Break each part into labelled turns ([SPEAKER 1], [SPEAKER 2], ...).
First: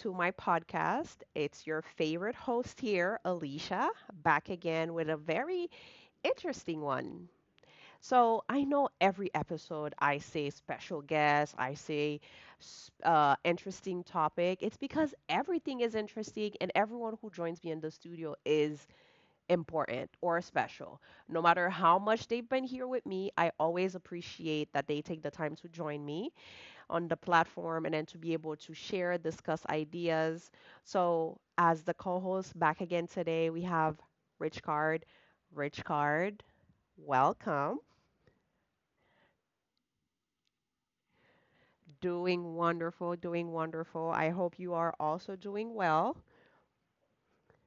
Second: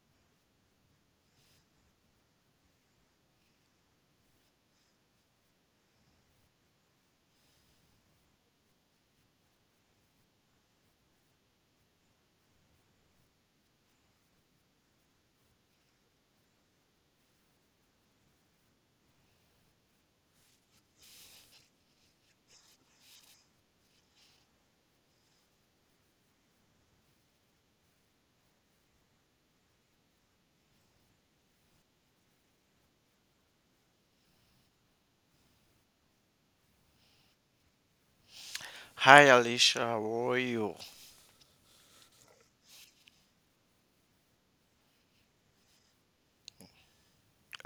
[SPEAKER 1] to my podcast. It's your favorite host here, Alicia, back again with a very interesting one. So, I know every episode I say special guest, I say interesting topic. It's because everything is interesting, and everyone who joins me in the studio is important or special. No matter how much they've been here with me, I always appreciate that they take the time to join me on the platform and then to be able to share, discuss ideas. So, as the co host back again today, we have Rich Card. Rich Card, welcome.
[SPEAKER 2] Hi, Alicia. How are you?
[SPEAKER 1] Doing wonderful, doing wonderful. I hope you are also doing well.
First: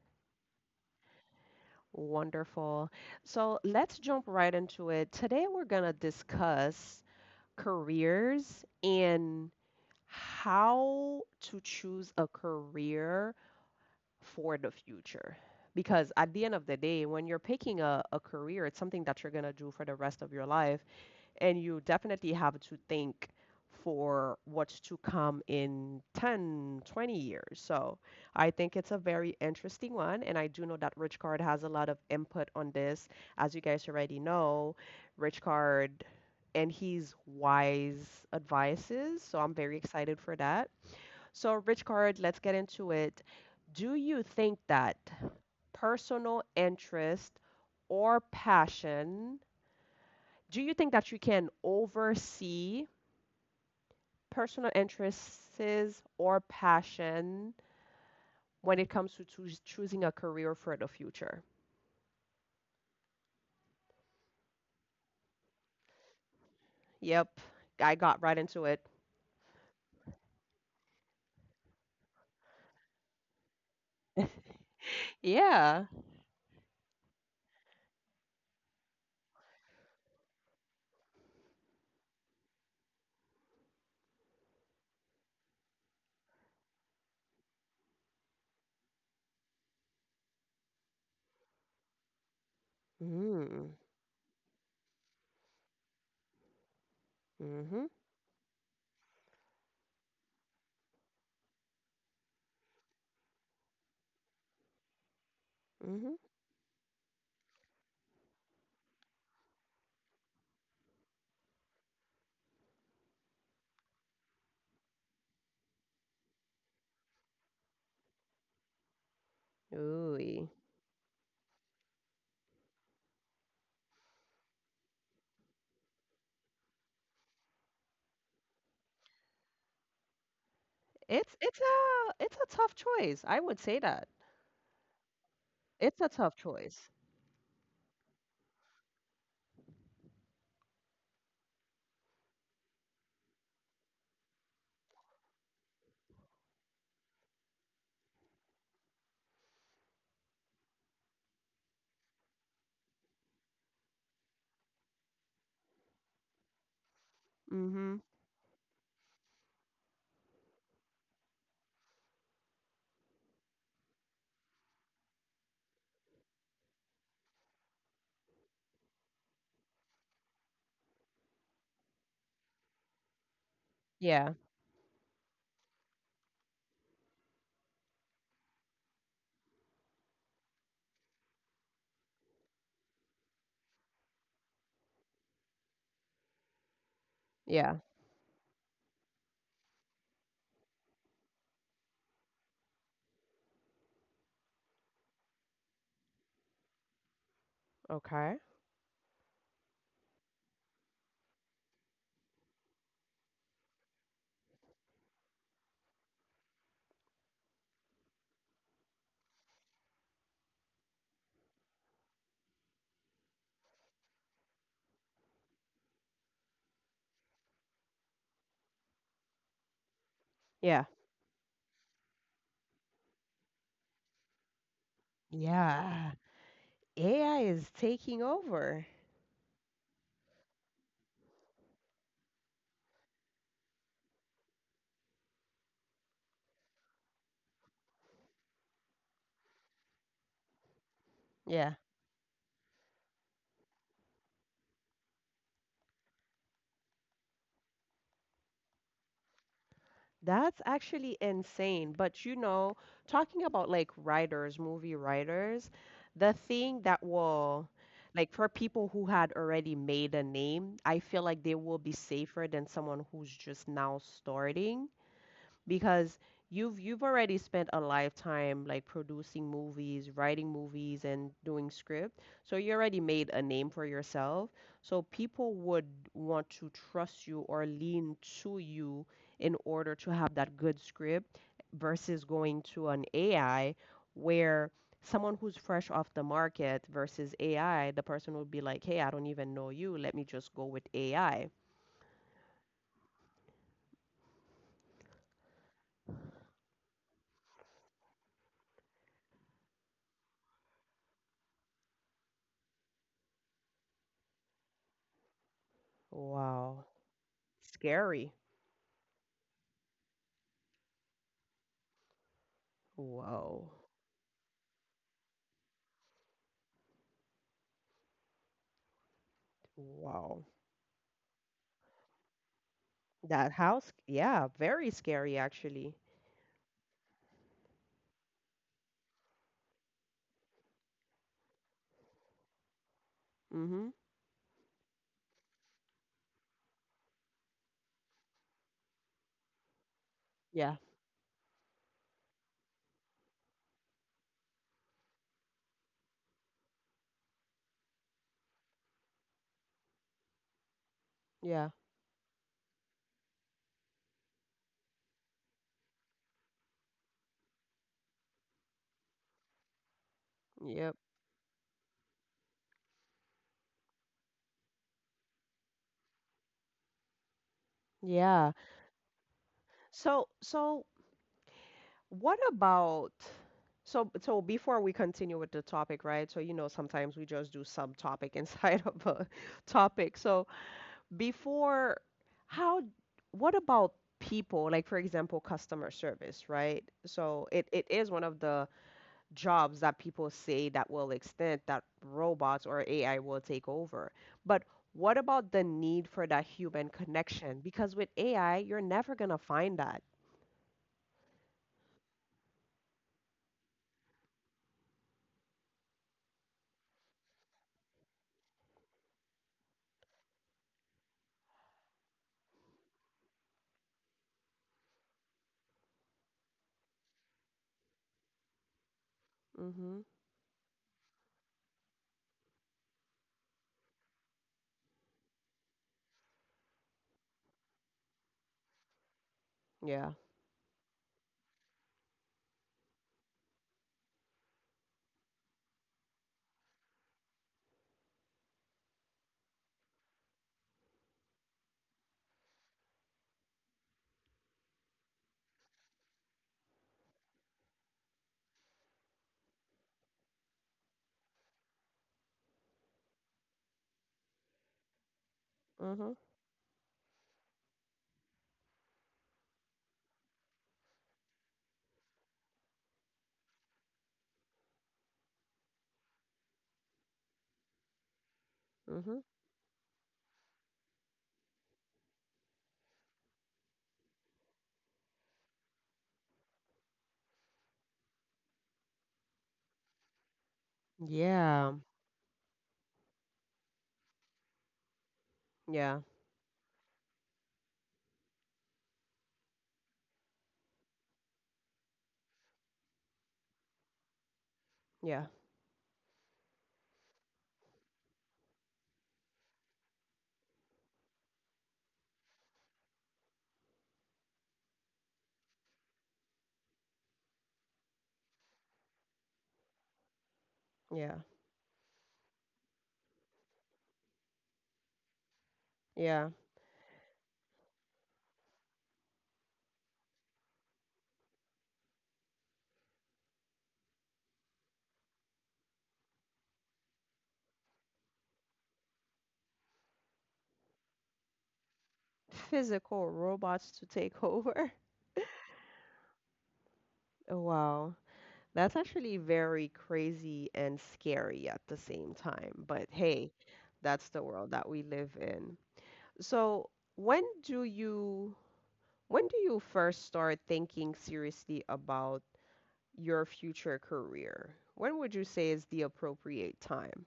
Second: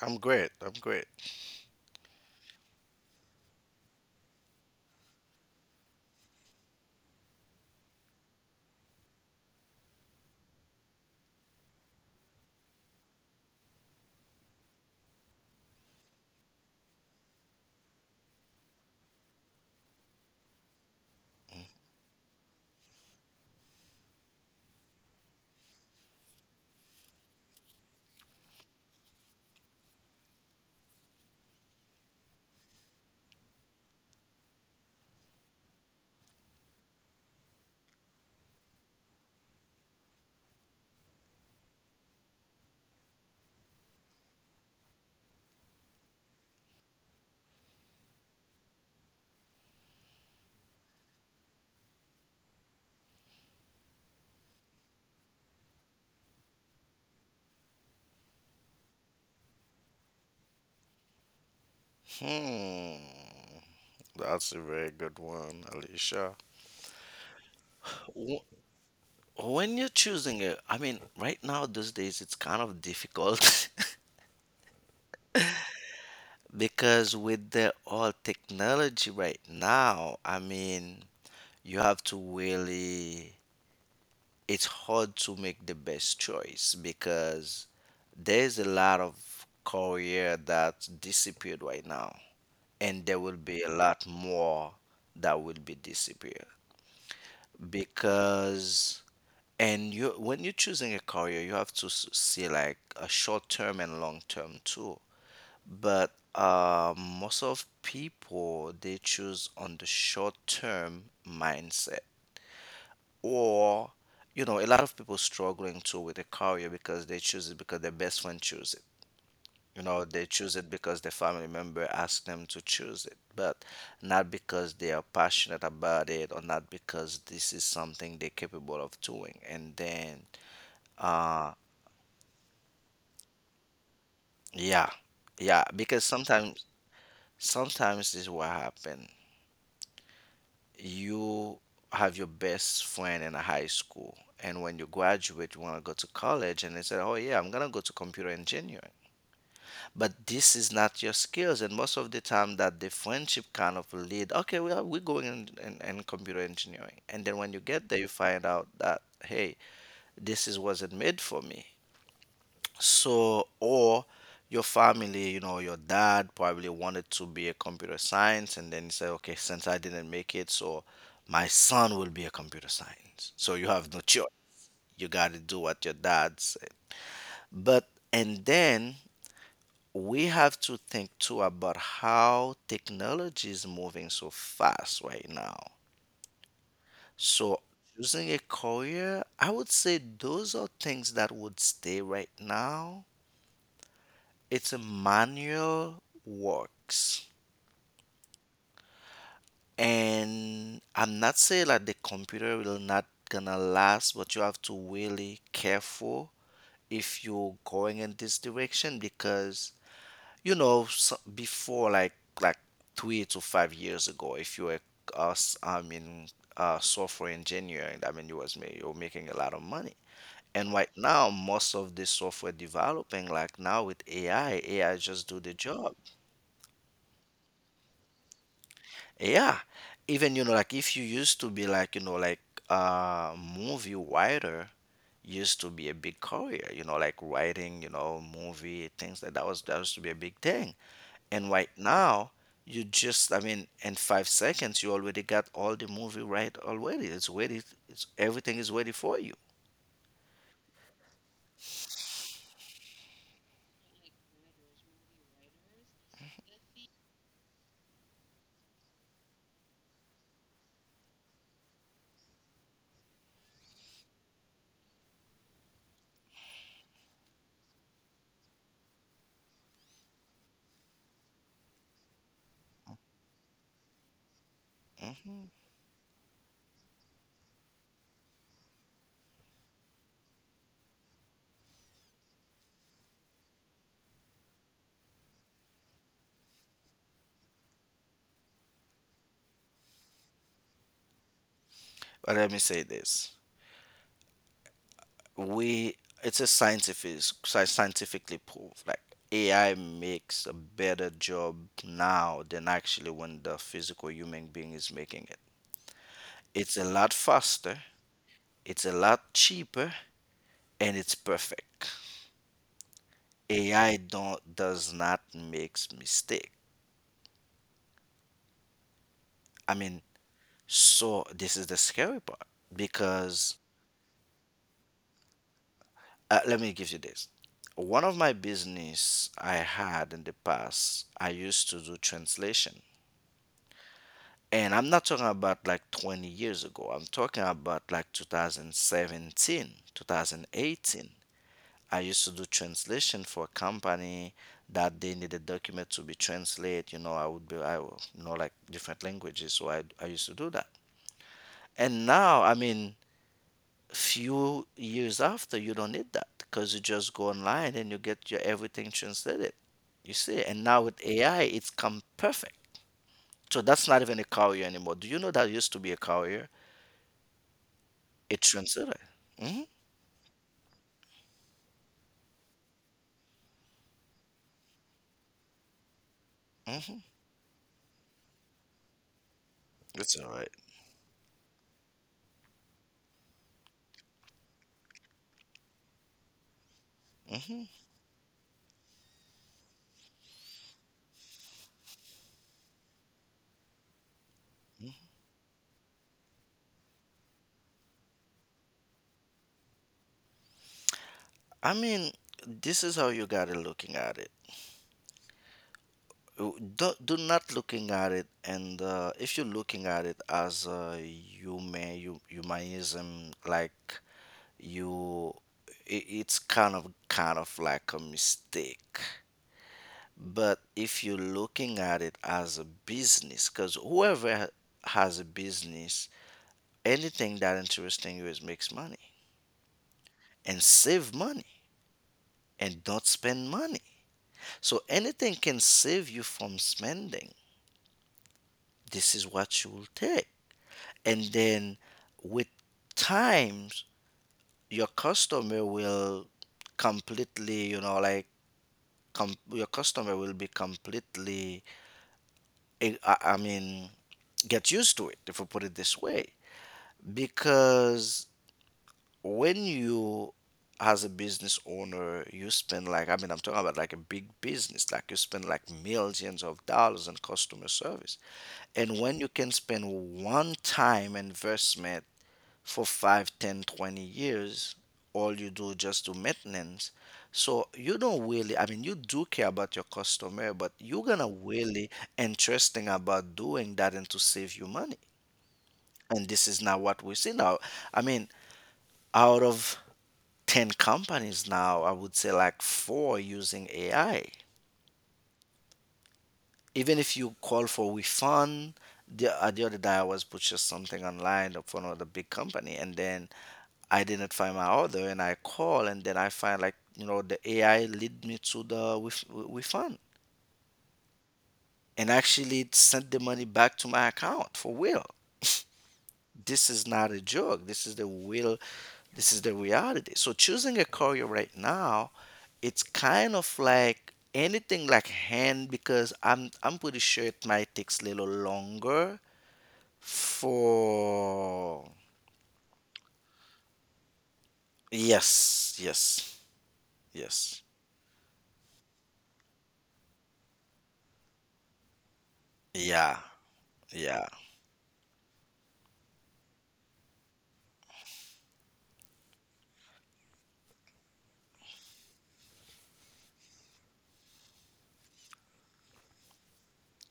[SPEAKER 2] I'm great. I'm great.
[SPEAKER 1] Wonderful. So, let's jump right into it. Today, we're going to discuss careers and how to choose a career for the future. Because at the end of the day, when you're picking a career, it's something that you're going to do for the rest of your life. And you definitely have to think for what's to come in 10, 20 years. So I think it's a very interesting one. And I do know that Rich Card has a lot of input on this. As you guys already know, Rich Card and his wise advices. So I'm very excited for that. So, Richard, let's get into it. Do you think that personal interest or passion, do you think that you can oversee personal interests or passion when it comes to choosing a career for the future?
[SPEAKER 2] Hmm. That's a very good one, Alicia.
[SPEAKER 1] Yep, I got right
[SPEAKER 2] Wh-
[SPEAKER 1] into it.
[SPEAKER 2] When you're choosing it, I mean, right now, these days, it's kind of difficult
[SPEAKER 1] Yeah.
[SPEAKER 2] because with the all technology right now, I mean, you have to really, it's hard to make the best choice because there's a lot of career that disappeared right now. And there will be
[SPEAKER 1] Mm,
[SPEAKER 2] a lot more that will be disappear,
[SPEAKER 1] mhm,
[SPEAKER 2] because and you, when you're choosing a career, you have to see like a short term and long term too.
[SPEAKER 1] mhm.
[SPEAKER 2] But most of people, they choose on the short term mindset, or you know, a lot of people struggling too with a career because they choose it because their best friend chose. You know, they
[SPEAKER 1] Ooh,
[SPEAKER 2] choose it because their family member asked them to choose it, but not because they are passionate about it or not because this is something they're capable of doing. And then,
[SPEAKER 1] it's
[SPEAKER 2] uh,
[SPEAKER 1] it's a it's a tough choice. I would say that.
[SPEAKER 2] yeah, yeah,
[SPEAKER 1] It's
[SPEAKER 2] because
[SPEAKER 1] a tough choice.
[SPEAKER 2] sometimes this is what happen. You have your best friend in high school, and when you graduate, you want to go to college, and they said, "Oh yeah, I'm gonna go to computer engineering." But this is not your skills, and most of the time that the friendship kind of lead, okay well, we're going in computer engineering. And then when you get there,
[SPEAKER 1] Mhm.
[SPEAKER 2] you find out that, hey, this is wasn't made for me. So, or your family, you know, your dad probably wanted to be a computer science, and then he said, okay, since I didn't make it, so my son will be a computer science, so you have no choice.
[SPEAKER 1] Yeah.
[SPEAKER 2] You got to do what your dad said. But and then we have to think too about how technology is moving so fast right now. So,
[SPEAKER 1] Yeah.
[SPEAKER 2] choosing a career, I would say those are things that would stay right now. It's a manual works.
[SPEAKER 1] Okay.
[SPEAKER 2] And I'm not saying that the computer will not gonna last, but you have to really careful if you're going in this direction, because you know, so before, like 3 to 5 years ago, if you were us, I mean, software engineering, I mean, you were making a lot of money. And
[SPEAKER 1] Yeah.
[SPEAKER 2] right now, most of the software developing, like now with AI just do the job.
[SPEAKER 1] Yeah, AI is taking over.
[SPEAKER 2] Yeah, even you know, like if you used to be like, you know, like movie writer, used to be a big career, you know, like writing, you know, movie things like that was that used to be a big thing. And
[SPEAKER 1] Yeah.
[SPEAKER 2] right now, you just, I mean, in 5 seconds, you already got all the movie right already. It's ready. It's everything is ready for you.
[SPEAKER 1] That's actually insane. But you know, talking about like writers, movie writers, the thing that will, like for people who had already made a name, I feel like they will be safer than someone who's just now starting. Because you've already spent a lifetime like producing movies, writing movies and doing script. So you already made a name for yourself. So
[SPEAKER 2] Hmm.
[SPEAKER 1] people would want to trust you or lean to you in order to have that good script versus going to an AI where someone who's fresh off the market versus AI, the person would be like, "Hey, I don't even know you. Let me just go with AI."
[SPEAKER 2] But let me say this: we it's a scientific, scientifically proved. Like AI makes a better job now than actually when the physical human being is making it. It's a
[SPEAKER 1] Wow.
[SPEAKER 2] lot faster.
[SPEAKER 1] Scary.
[SPEAKER 2] It's a lot cheaper, and it's perfect.
[SPEAKER 1] Wow.
[SPEAKER 2] AI don't does not makes mistake. I mean,
[SPEAKER 1] Wow.
[SPEAKER 2] so this is the scary part,
[SPEAKER 1] That
[SPEAKER 2] because
[SPEAKER 1] house, yeah, very scary actually.
[SPEAKER 2] let me give you this. One of my business I had in the past, I used to do translation.
[SPEAKER 1] Mm-hmm.
[SPEAKER 2] And I'm not talking about like 20 years ago. I'm talking about like 2017,
[SPEAKER 1] Yeah,
[SPEAKER 2] 2018. I used to do translation for a company that they needed document to be translated. You know, I would know like different languages. So I used to do that.
[SPEAKER 1] yeah,
[SPEAKER 2] And now, I mean, few years after, you don't need that because you just go online and you get your everything translated, you see. And now with
[SPEAKER 1] yep,
[SPEAKER 2] AI, it's come perfect. So that's not even a courier anymore. Do you know that used to be a courier, a
[SPEAKER 1] yeah.
[SPEAKER 2] translator? Hmm.
[SPEAKER 1] So, what about? So, before we continue with the topic, right? So, you know,
[SPEAKER 2] Hmm.
[SPEAKER 1] sometimes we just do subtopic inside of a
[SPEAKER 2] It's
[SPEAKER 1] topic.
[SPEAKER 2] all right.
[SPEAKER 1] So, before, how? What about people? Like, for example, customer service, right? So,
[SPEAKER 2] Mm-hmm. Mm-hmm.
[SPEAKER 1] it is one of the jobs that people say that will extend that robots or AI will take over. But what about the need for that human connection? Because with AI, you're never gonna find that.
[SPEAKER 2] I mean, this is how you gotta looking at it. Do not looking at it, and if you're looking at it as a human, you, humanism, like you it's kind of like a mistake.
[SPEAKER 1] Mm-hmm.
[SPEAKER 2] But if you're looking at it as a business, because whoever has a business, anything that interesting you is makes money,
[SPEAKER 1] Yeah.
[SPEAKER 2] and save money, and don't spend money. So anything can save you from spending, this is what you will take. And then with times your customer will completely, you know, like your customer will be completely, I mean, get used to it, if we put it this
[SPEAKER 1] Mm-hmm.
[SPEAKER 2] way. Because when you, as a business owner, you spend like, I mean, I'm talking about like a big business, like you spend like millions of dollars on customer service. And when
[SPEAKER 1] Mm-hmm.
[SPEAKER 2] you can spend one time investment for 5, 10, 20 years, all you do just do maintenance. So you don't really, I mean, you do care about your customer, but you're gonna
[SPEAKER 1] Yeah.
[SPEAKER 2] really interesting about doing that and to save you money.
[SPEAKER 1] Yeah.
[SPEAKER 2] And this is not what we see now. I mean, out of 10 companies now, I would say like four using AI.
[SPEAKER 1] Yeah.
[SPEAKER 2] Even if you call for refund, the other day, I was purchased something online for another big company. And then I didn't find my order and I call, and then I find like, you know, the AI lead me to the with refund.
[SPEAKER 1] Yeah.
[SPEAKER 2] And actually it sent the money back to my account for real.
[SPEAKER 1] Yeah.
[SPEAKER 2] This is not a joke. This is the real, this is the reality. So, choosing a career right now, it's kind of like anything like hand, because I'm pretty sure it might takes a little longer for.
[SPEAKER 1] Physical robots to take over.
[SPEAKER 2] Yes, yes, yes.
[SPEAKER 1] Wow. That's actually very crazy and scary at the same time. But
[SPEAKER 2] Yeah,
[SPEAKER 1] hey, that's the
[SPEAKER 2] yeah.
[SPEAKER 1] world that we live in. So, when do you when do you first start thinking seriously about your future career? When would you say is the appropriate time?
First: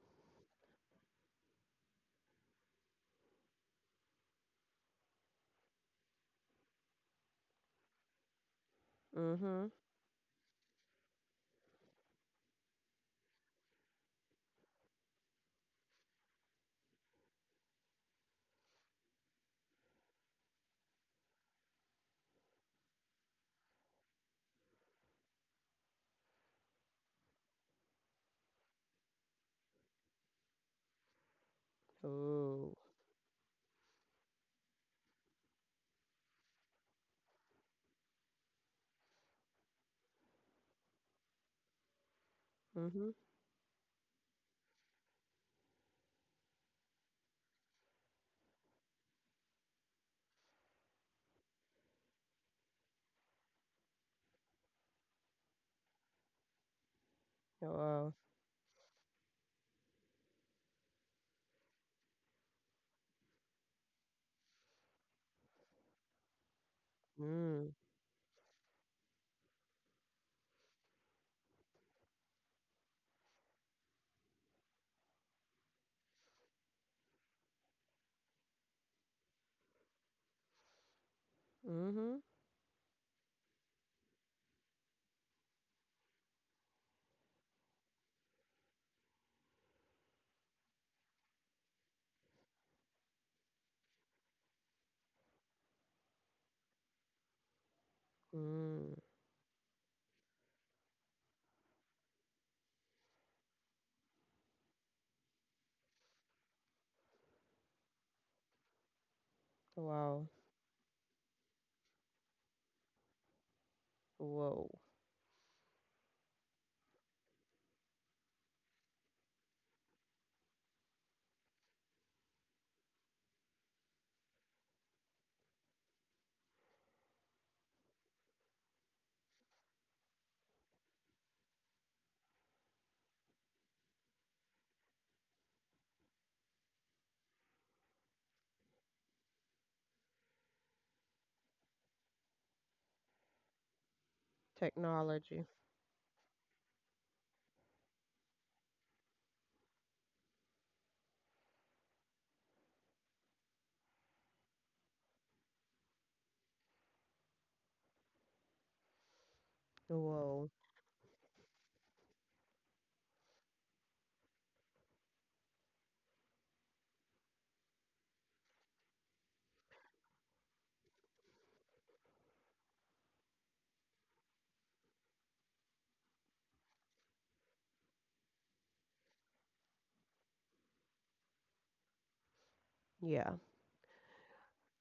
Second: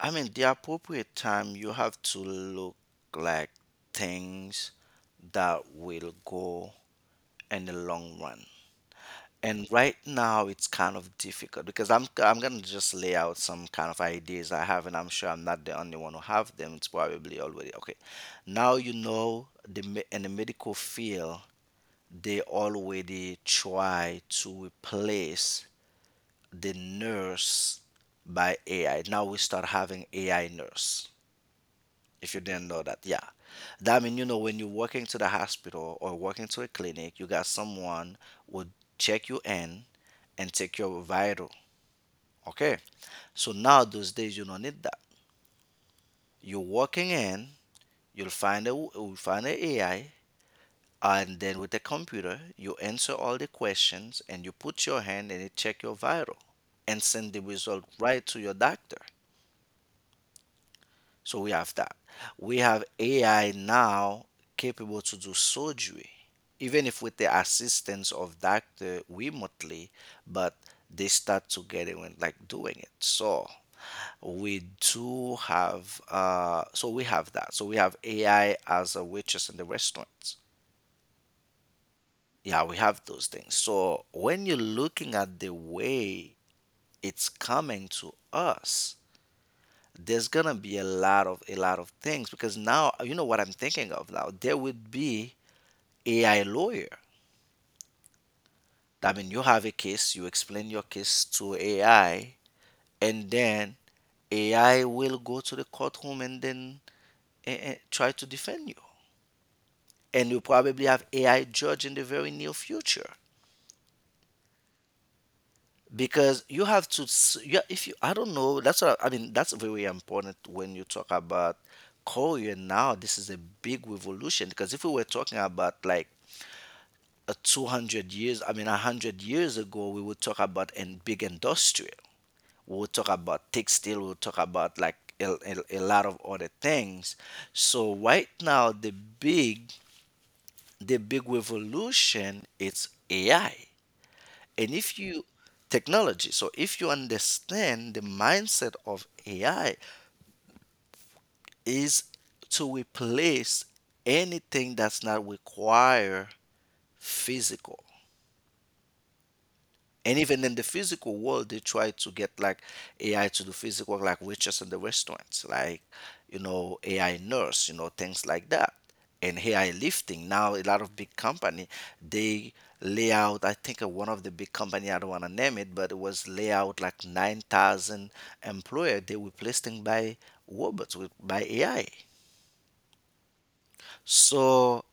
[SPEAKER 2] I mean, the appropriate time, you have to look like things that will go in the long run.
[SPEAKER 1] Mm-hmm.
[SPEAKER 2] And right now it's kind of difficult because I'm gonna just lay out some kind of ideas I have, and I'm sure I'm not the only one who have them. It's probably already okay. Now you know the in the medical field, they already try to replace the nurse by AI. Now we start having AI nurse. If you didn't
[SPEAKER 1] Oh.
[SPEAKER 2] know that, yeah. That mean, you know, when you're walking to the hospital or walking to a clinic, you got someone would check you in and take your vital. Okay.
[SPEAKER 1] Mm-hmm.
[SPEAKER 2] So now those days you don't need that. You're walking in, you'll find an AI, and then with the computer, you answer all the questions and you put your hand and it check your vital and send the result
[SPEAKER 1] Wow.
[SPEAKER 2] right to your doctor. So we have that. We have AI now capable to do surgery, even if with the
[SPEAKER 1] Mm.
[SPEAKER 2] assistance of doctor remotely, but they start to get it when like doing it. So we have that. So we have AI as a waitress in the restaurant.
[SPEAKER 1] Mm-hmm.
[SPEAKER 2] Yeah, we have those things. So when you're looking at the way it's coming to us, there's gonna be a lot of things, because now you know what I'm thinking of now. There would be AI lawyer.
[SPEAKER 1] Mm.
[SPEAKER 2] I mean, you have a case, you explain your case to AI, and then AI will go to the courtroom and then try to defend you. And
[SPEAKER 1] Wow.
[SPEAKER 2] you probably have AI judge in the very near future,
[SPEAKER 1] Whoa.
[SPEAKER 2] because you have to. Yeah, if you, I don't know. That's what I mean. That's very important when you talk about Korea now. This is a big revolution, because if we were talking about like 200 years, I mean, 100 years ago, we would talk about in big industrial. We would talk about textile. We would talk about like a lot of other things. So right now, the big revolution is AI. And if you
[SPEAKER 1] Technology.
[SPEAKER 2] technology, so if you understand the mindset of AI is to replace anything that's not require physical. And even in
[SPEAKER 1] Whoa.
[SPEAKER 2] the physical world, they try to get like AI to do physical, like waitress in the restaurants, like, you know, AI nurse, you know, things like that. And AI lifting. Now, a lot of big company, they lay out, I think one of the big company, I don't want to name it, but it was lay out like 9,000 employer they replacing by robots, by AI.
[SPEAKER 1] Yeah.
[SPEAKER 2] So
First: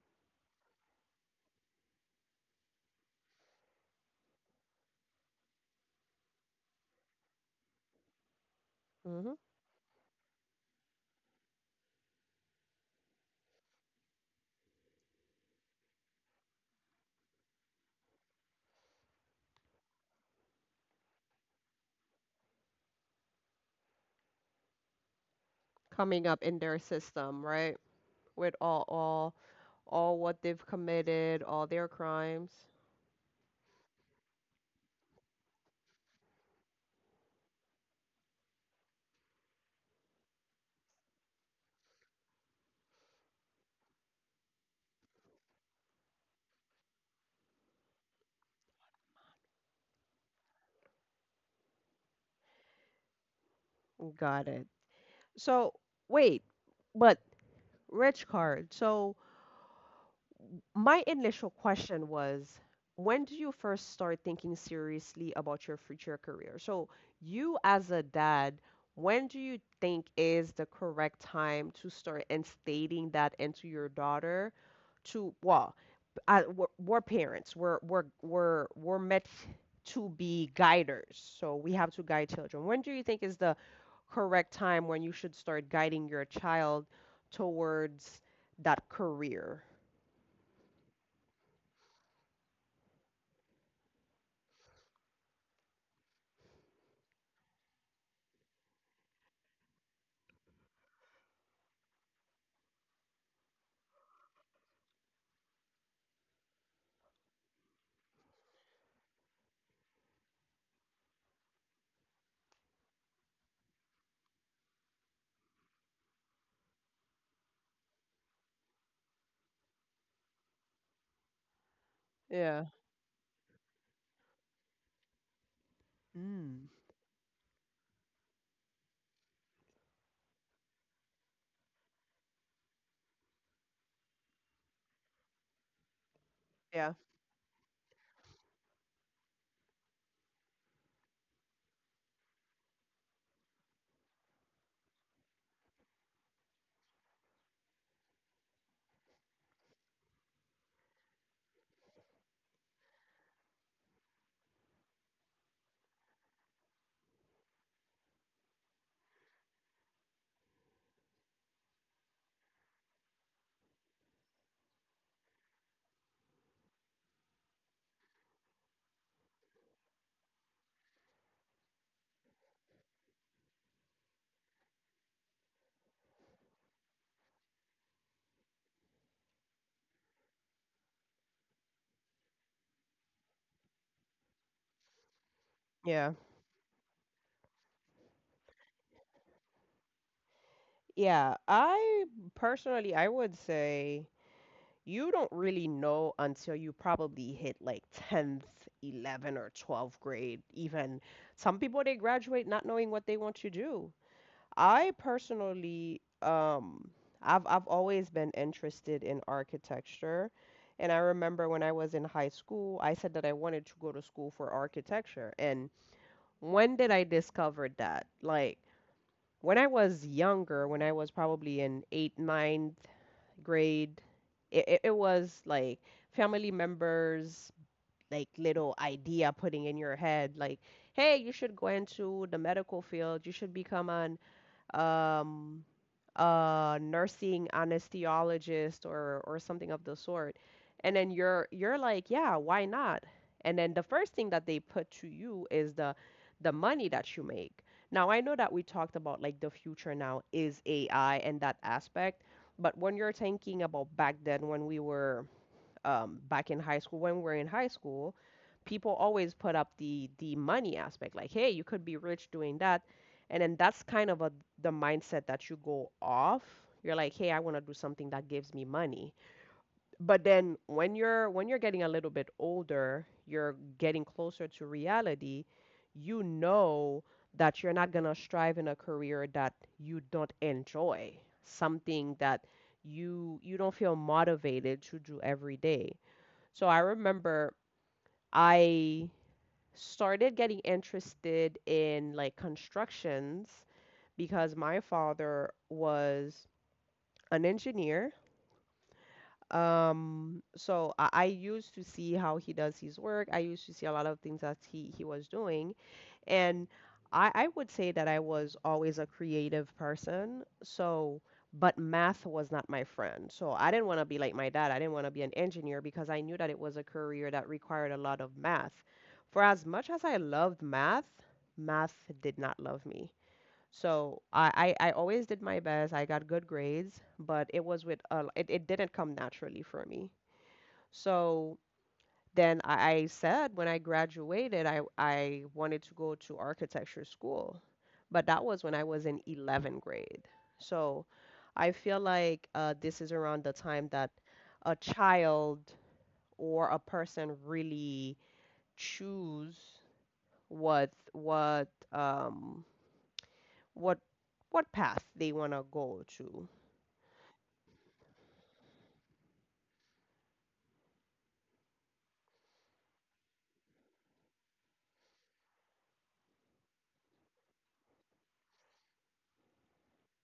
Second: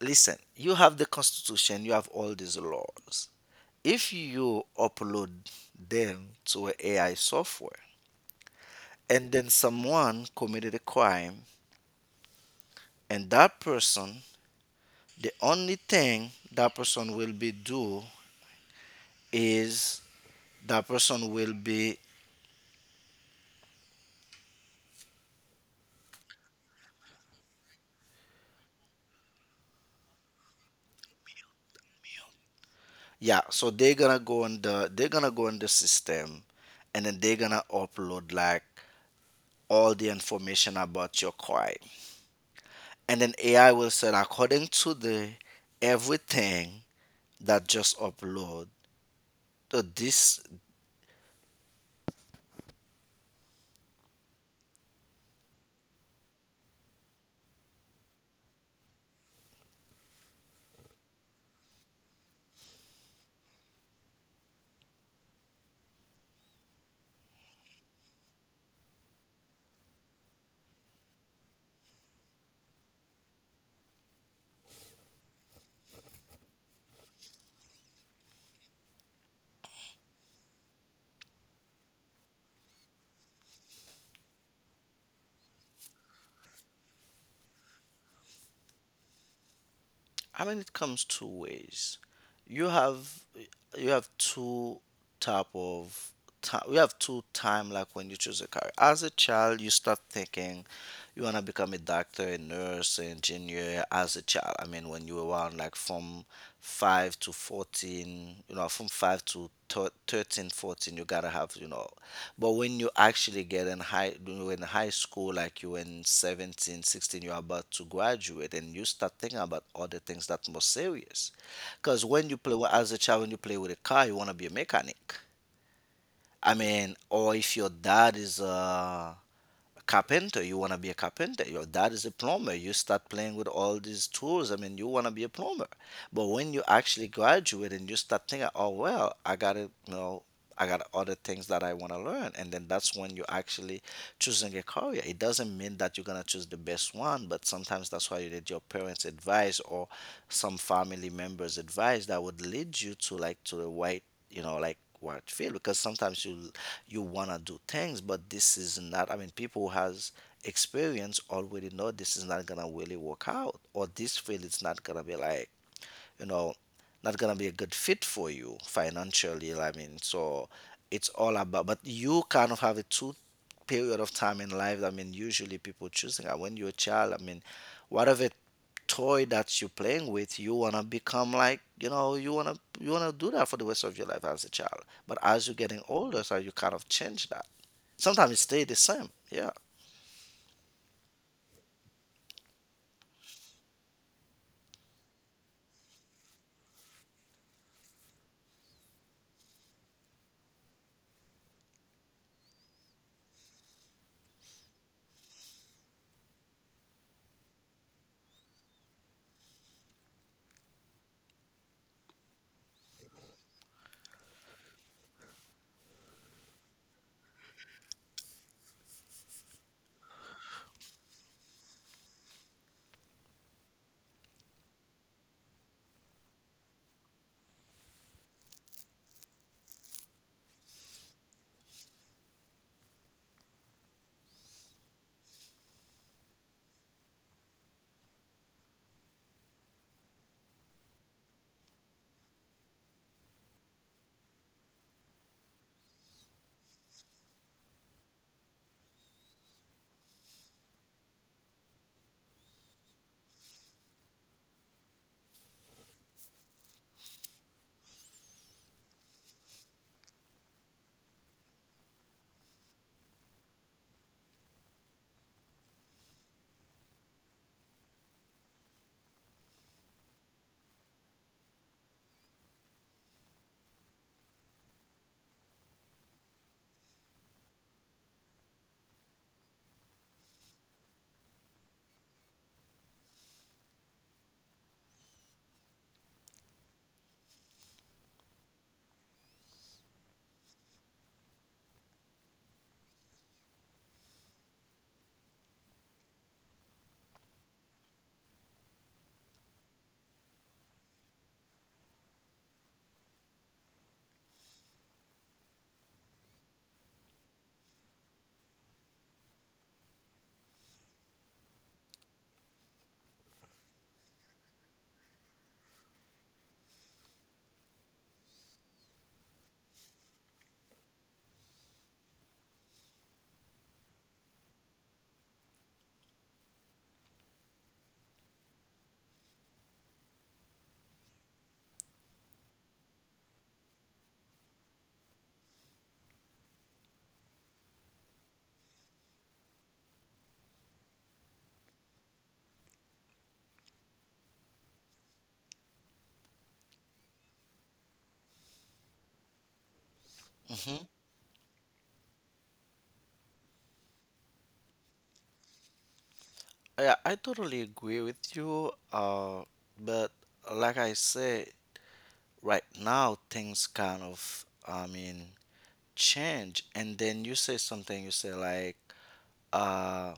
[SPEAKER 2] listen, you have the constitution, you have all these laws. If you upload them to an a AI software, and
[SPEAKER 1] Mm-hmm.
[SPEAKER 2] then someone committed a crime, and that person, the only thing that person will be do is that person will be.
[SPEAKER 1] Coming up in their system, right? With all what they've committed, all their crimes.
[SPEAKER 2] Yeah, so they're gonna go on the system, and then they're gonna upload like all the information about your crime. And then AI will say, according to the everything that just upload, so this.
[SPEAKER 1] Got it. So wait, but rich card. So my initial question was, when do you first start thinking seriously about your future career? So you as a dad, when do you think is the correct time to start instating that into your daughter to well, were parents. We're meant to be guiders. So we have to guide children. When do you think is the correct time when you should start guiding your child towards that career?
[SPEAKER 2] I mean, it comes two ways. You have you have two type of time. You have two time like when you choose a career. As a child, you start thinking you wanna become a doctor, a nurse, an engineer. As a child, I mean, when you were around like from 5 to 14, you know, 13 14, you gotta have you know. But when you actually get in high when you're in high school, like you in 17, 16, you're about to graduate and you start thinking about other things that more serious. Because when you
[SPEAKER 1] Yeah.
[SPEAKER 2] play as a child, when you play with a car, you want to be a mechanic. I
[SPEAKER 1] Mm.
[SPEAKER 2] mean, or if your dad is a carpenter, you want to be a carpenter. Your dad is a plumber, you start playing with all these tools. I mean, you want to be a plumber. But when you
[SPEAKER 1] Yeah.
[SPEAKER 2] actually graduate and you start thinking, oh well, I gotta you know I got other things that I want to learn, and then that's when you actually choosing a career. It doesn't mean that you're gonna choose the best one, but sometimes that's why you need your parents advice or some family members advice that would lead you to like to the right, you know, like what field. Because sometimes you you wanna do things, but this is not, I mean, people who has experience already know this is not gonna really work out, or this field is not gonna be like, you know, not gonna be a good fit for you financially. I mean, so it's all about. But you kind of have a two period of time in life. I mean, usually people choosing when you're a child. I mean, whatever toy that you're playing with, you wanna become like, you know, you wanna do that for the rest of your life as a child. But as you're getting
[SPEAKER 1] Yeah.
[SPEAKER 2] older, so you kind of change that. Sometimes it stay the same. Yeah.
[SPEAKER 1] Yeah, I personally I would say you don't really know until you probably hit like 10th, 11th or 12th grade even. Some people they graduate not knowing what they want to do. I personally, I've always been interested in architecture, and I remember when I was in high school, I said that I wanted to go to school for architecture. And when did I discover that? Like when I was younger, when I was probably in eighth, ninth grade, it was like family members, like little idea putting in your head, like, hey, you should go into the medical field, you should become an um, a nursing anesthesiologist or something of the sort. And then you're like, yeah, why not? And then the first thing that they put to you is the money that you make. Now I know that we talked about like the future now is AI and that aspect, but when you're thinking about back then when we were back in high school, when we were in high school, people always put up the money aspect, like, hey, you could be rich doing that, and then that's kind of a the mindset that you go off. You're like, hey, I want to do something that gives me money. But then when you're getting a little bit older, you're getting closer to reality. You know that you're not gonna strive in a career that you don't enjoy, something that you don't feel motivated to do every day. So I remember I started getting interested in like constructions because my father was an engineer. So I used to see how he does his work. I used to see a lot of things that he was doing. And I would say that I was always a creative person. So, but math was not my friend. So I didn't want to be like my dad. I didn't want to be an engineer because I knew that it was a career that required a lot of math. For as much as I loved math, math did not love me. So I always did my best. I got good grades, but it was with it didn't come naturally for me. So then I said when I graduated, I wanted to go to architecture school, but that was when I was in 11th grade. So I feel like this is around the time that a child or a person really choose what
[SPEAKER 2] Hmm.
[SPEAKER 1] what um what what path they want to go to.
[SPEAKER 2] Yeah, I totally agree with you. But like I say, right now things kind of, I mean, change. And then you say something, you say like, uh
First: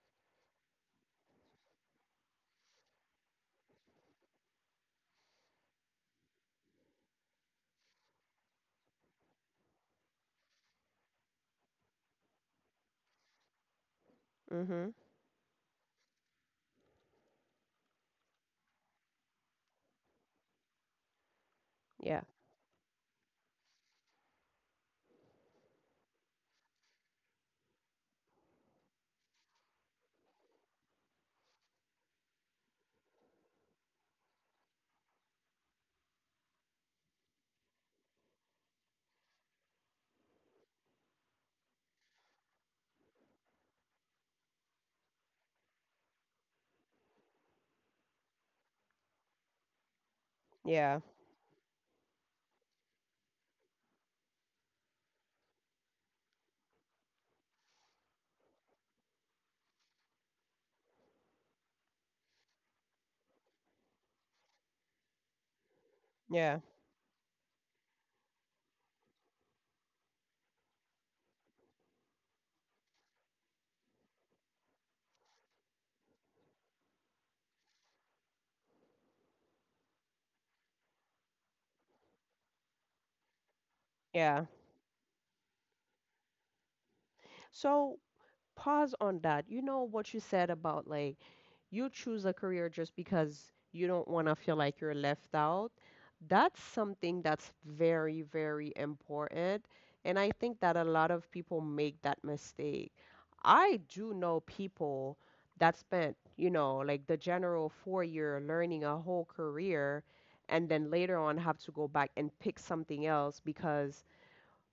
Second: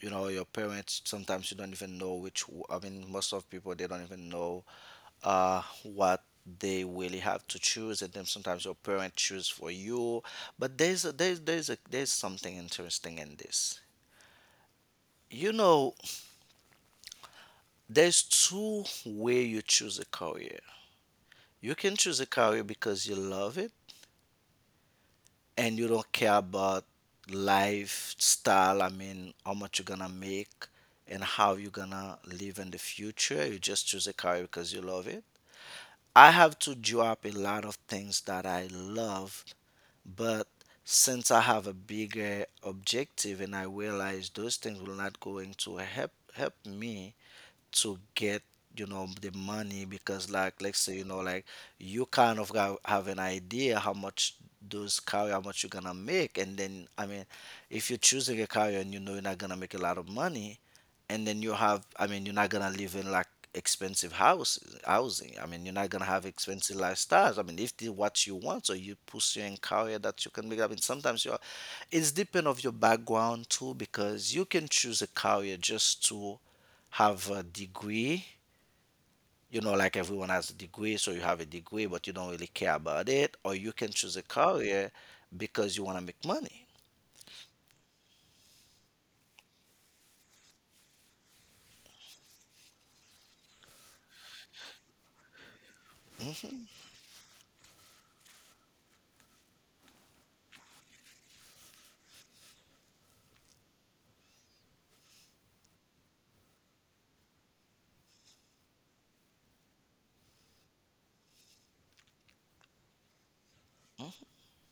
[SPEAKER 2] you know, your parents, sometimes you don't even know which I mean, most of people they don't even know what they really have to choose, and then sometimes your parent choose for you. But there's something interesting in this,
[SPEAKER 1] Mm-hmm.
[SPEAKER 2] you know. There's two way you choose a career. You can choose
[SPEAKER 1] Yeah.
[SPEAKER 2] a career because you love it and you don't care about lifestyle. I mean, how much you're gonna make and how you're gonna live in the future. You just choose a career because you love it. I have to drop a lot of things that I love, but since I have a bigger objective and I realize those things will not going to help me to get, you know, the money. Because like, let's say,
[SPEAKER 1] Yeah.
[SPEAKER 2] you know, like you kind of have an idea how much those carrier, how much you're gonna make. And then, I mean, if you're choosing a carrier and you know you're not gonna make a lot of money, and then you have, I mean, you're not gonna live in like expensive houses housing. I mean, you're not gonna have
[SPEAKER 1] Yeah.
[SPEAKER 2] expensive lifestyles. I mean, if the what you want, so you pursuing career that you can make. I mean, sometimes you are, it's depend of your background too. Because you can choose a career just to have a degree, you know, like everyone has a degree, so you have a degree but you don't really care about it. Or you can choose a
[SPEAKER 1] Yeah.
[SPEAKER 2] career because you want to make money.
[SPEAKER 1] So pause on that. You know what you said about like you choose a career just because you don't want to feel like you're left out. That's something that's very, very important. And I think that a lot of people make that mistake. I do know people that spent, you know, like the general 4 year learning a whole career and then later on have to go back and pick something else because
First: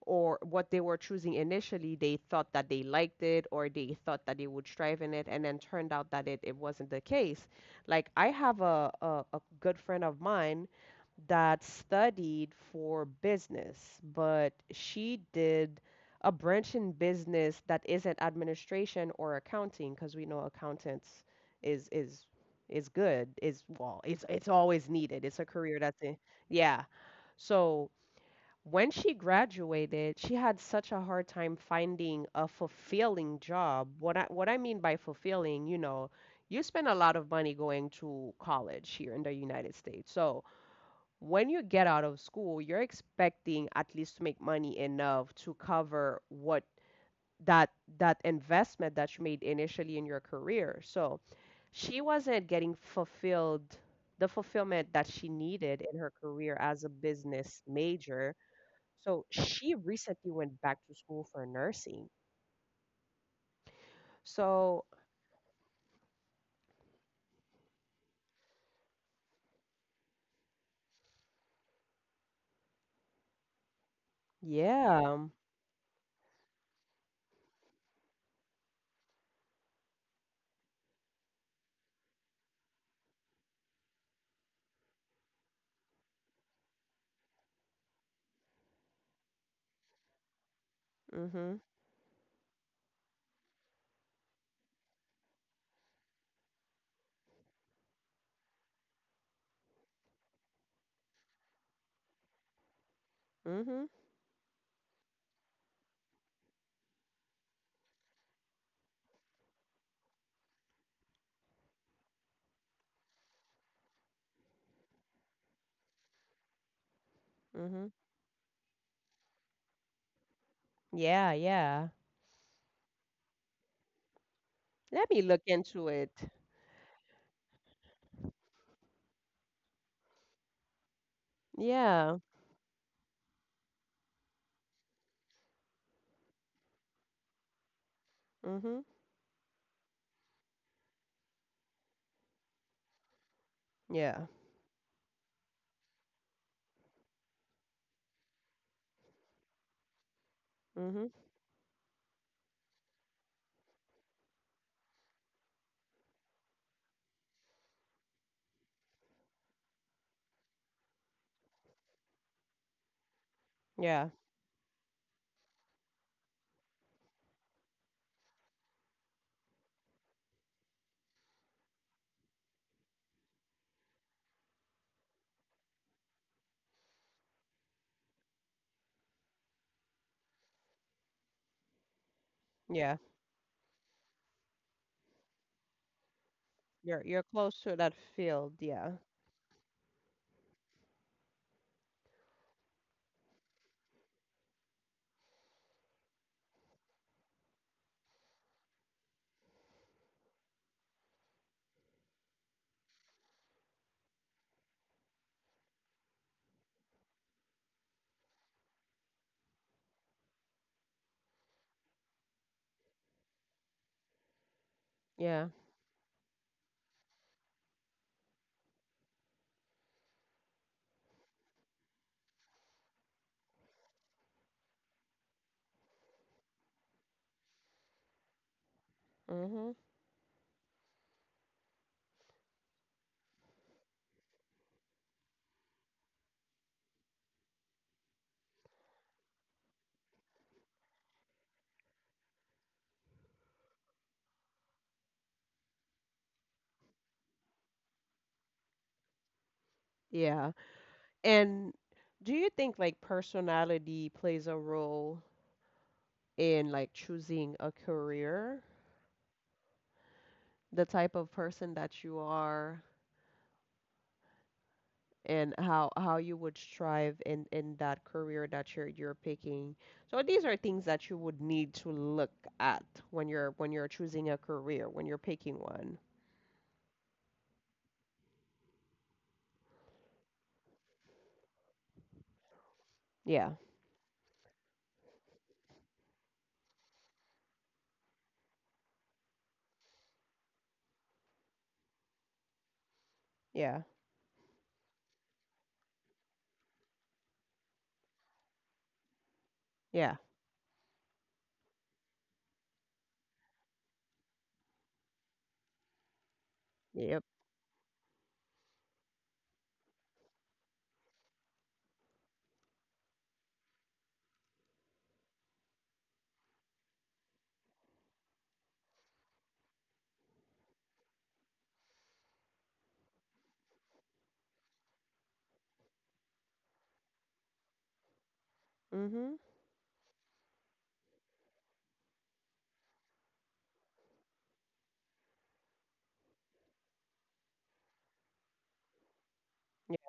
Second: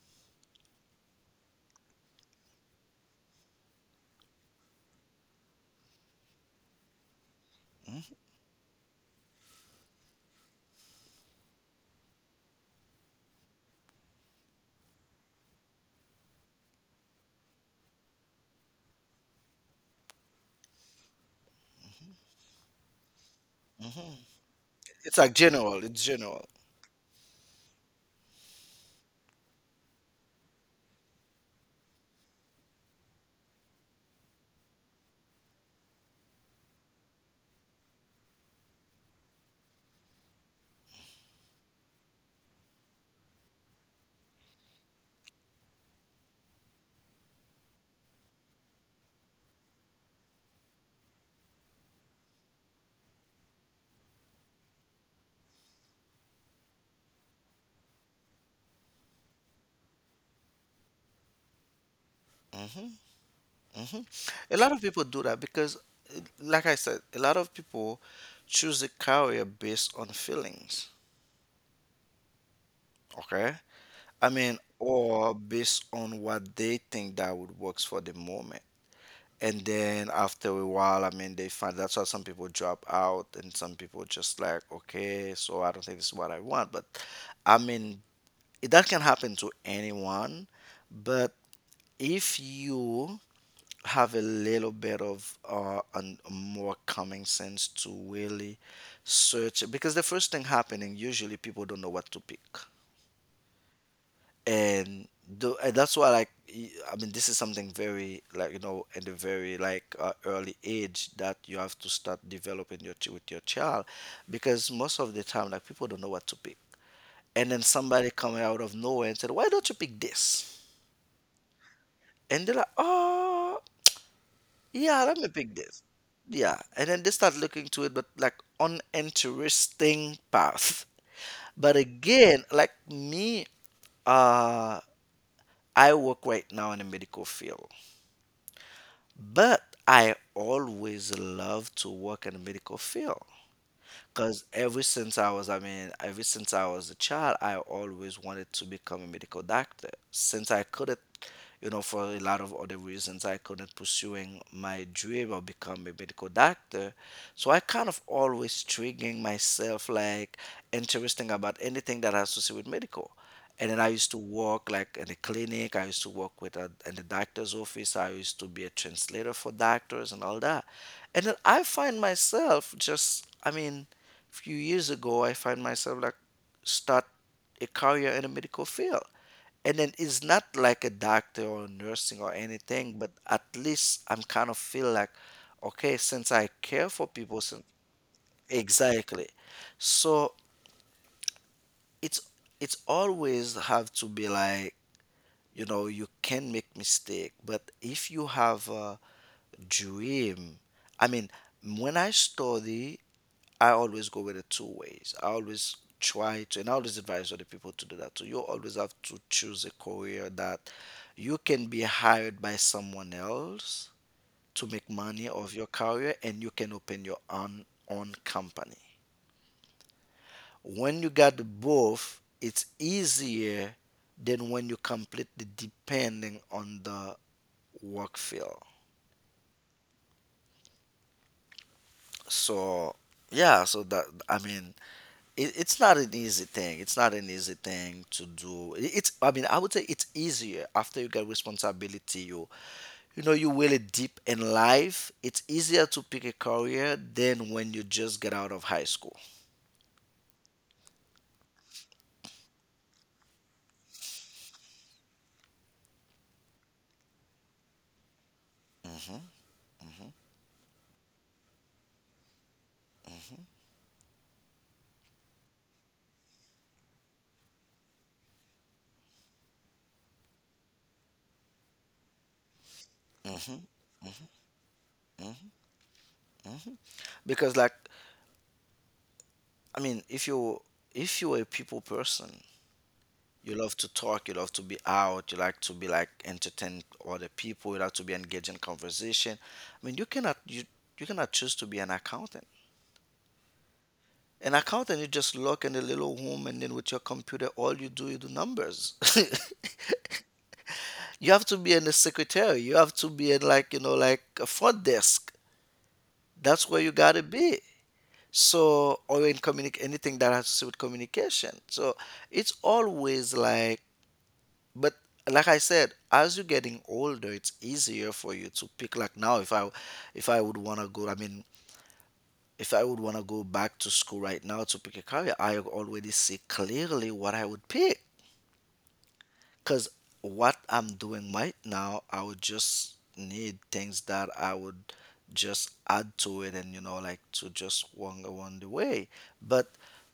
[SPEAKER 1] or what they were choosing initially, they thought that they liked it or they thought that they would strive in it, and then turned out that it wasn't the case. Like,
[SPEAKER 2] Mhm,
[SPEAKER 1] I have a, a good friend of mine that studied for business, but she did a branch in business that isn't administration or accounting, because we know accountants is is is good is well
[SPEAKER 2] mhm.
[SPEAKER 1] it's always
[SPEAKER 2] It's like
[SPEAKER 1] needed. It's a
[SPEAKER 2] general,
[SPEAKER 1] career
[SPEAKER 2] it's
[SPEAKER 1] that's in,
[SPEAKER 2] general.
[SPEAKER 1] yeah, so when she graduated, she had such a hard time finding a fulfilling job. What what I mean by fulfilling, you know, you spend a lot of money going to college here in the United States. So when you get out of school, you're expecting at least to make money enough to cover what that that investment that you made initially in your career. So she wasn't getting fulfilled the fulfillment that she needed in her career as a business major, so she recently went back to school for nursing.
[SPEAKER 2] Hmm, hmm. A lot of
[SPEAKER 1] So
[SPEAKER 2] people do that because, like I said, a lot of people choose a career based on feelings, okay. I mean,
[SPEAKER 1] yeah,
[SPEAKER 2] or based on what they think that would works for the moment. And then after a while, I mean, they find, that's why some people drop out, and some people just like, okay, so I don't think this is what I want. But, I mean, that can happen to anyone. But
[SPEAKER 1] mhm,
[SPEAKER 2] if you have a little bit of more common sense to really search. Because the first thing happening, usually people don't know what to pick
[SPEAKER 1] mhm,
[SPEAKER 2] and do. And that's why like I mean, this is something very like, you know, at a very like, early age that you have to start developing your with your child. Because most of the time, like people don't know what to pick, and then
[SPEAKER 1] mhm.
[SPEAKER 2] somebody coming out of nowhere and said, why don't you pick this?
[SPEAKER 1] Yeah, yeah.
[SPEAKER 2] And they're like, oh, yeah,
[SPEAKER 1] Let
[SPEAKER 2] let
[SPEAKER 1] me
[SPEAKER 2] me
[SPEAKER 1] look
[SPEAKER 2] pick this.
[SPEAKER 1] into it.
[SPEAKER 2] Yeah, and then they start looking to it, but like uninteresting path. But
[SPEAKER 1] Yeah,
[SPEAKER 2] again, like me, uh I work right now in the medical field.
[SPEAKER 1] mhm,
[SPEAKER 2] But I always loved to work in the medical field.
[SPEAKER 1] yeah,
[SPEAKER 2] Because ever since I mean, ever since I was a child, I always wanted to become a medical doctor. Since I couldn't,
[SPEAKER 1] mhm,
[SPEAKER 2] you know, for a lot of other reasons, I couldn't pursuing my dream of becoming a medical doctor. So I kind of always triggering myself, like interesting about anything that has to do with medical. And then I
[SPEAKER 1] yeah,
[SPEAKER 2] used to work like in a clinic. I used to work in the doctor's office. I used to be a translator for doctors and all that. And then I find myself just, I mean, a few years ago, I find myself like start a career in the medical field. And then it's not like a doctor or nursing or
[SPEAKER 1] yeah.
[SPEAKER 2] anything, but at least I'm kind of feel like, okay, since I care for
[SPEAKER 1] You're
[SPEAKER 2] people,
[SPEAKER 1] close
[SPEAKER 2] since,
[SPEAKER 1] to that field. Yeah,
[SPEAKER 2] exactly. So it's it's always have to be like, you know, you can make mistake, but if you have a dream, I mean, when I study, I always go with it two ways. I always try to, and I always advise other people to do that too. You always have to choose a career that you can be hired by someone else to make money
[SPEAKER 1] yeah,
[SPEAKER 2] of your career, and you can open your own company. When you got both, it's easier than when you completely depending on the work field.
[SPEAKER 1] mhm,
[SPEAKER 2] So yeah, so that, I mean, it's not an easy thing. It's not an easy thing to do. It- It's I mean, I would say it's easier after you get responsibility. You know, you really deep in life. It's easier to pick a career than when you just get out of high school.
[SPEAKER 1] yeah. And do you think like personality plays a role in like choosing a career?
[SPEAKER 2] Hmm, hmm,
[SPEAKER 1] The type of person that you are, and how you would strive in that career that you're picking. So these are things that you would need to look at
[SPEAKER 2] hmm,
[SPEAKER 1] when you're choosing a career, when you're
[SPEAKER 2] hmm,
[SPEAKER 1] picking one.
[SPEAKER 2] hmm. Because like, I mean, if you're a people person,
[SPEAKER 1] Yeah.
[SPEAKER 2] you love to talk, you love to be out, you like to be like entertain other people, you like to be engaged in conversation. I mean, you you cannot choose to be an accountant.
[SPEAKER 1] Yeah.
[SPEAKER 2] An accountant, you just lock in a little room and then with your computer, all you do numbers.
[SPEAKER 1] Yeah.
[SPEAKER 2] You have to be in the secretary. You have to be in like, you know, like a front desk. That's where you gotta
[SPEAKER 1] Yep.
[SPEAKER 2] be. So, or in communic, anything that has to do with communication. So it's always like, but like I said, as you're getting older, it's easier for you to pick. Like now, if I would want to go, I mean, if I would want to go back to school right now to pick a career, I already see clearly what I would pick.
[SPEAKER 1] Mhm.
[SPEAKER 2] Cause what I'm doing right now, I would just need things that I would just add to it, and you know, like to just wander on the way. But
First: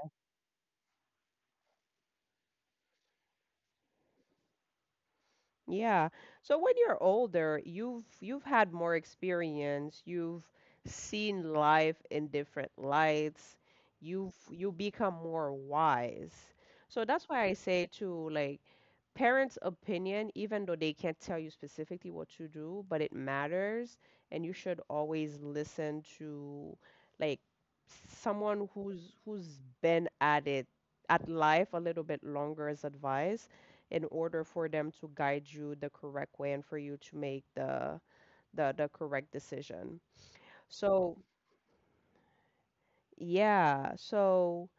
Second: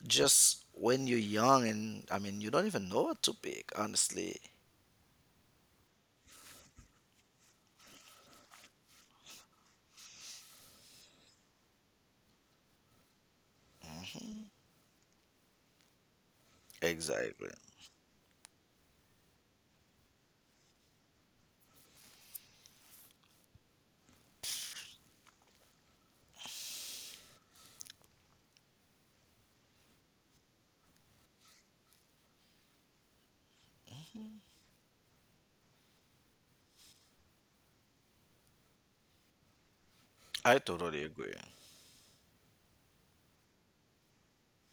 [SPEAKER 2] just when you're young, and I mean, you don't even know what to pick, honestly.
[SPEAKER 1] Yeah. So when you're older, you've had more experience, you've seen life in different lights, you become more wise. So that's why
[SPEAKER 2] Exactly.
[SPEAKER 1] I say to, like, parents' opinion, even though they can't tell you specifically what to do, but it matters, and you should always listen to, like, someone who's been at it at life a little bit longer's advice in order for them to guide you the correct way and for you to make the correct decision.
[SPEAKER 2] I totally
[SPEAKER 1] So,
[SPEAKER 2] agree.
[SPEAKER 1] yeah. So,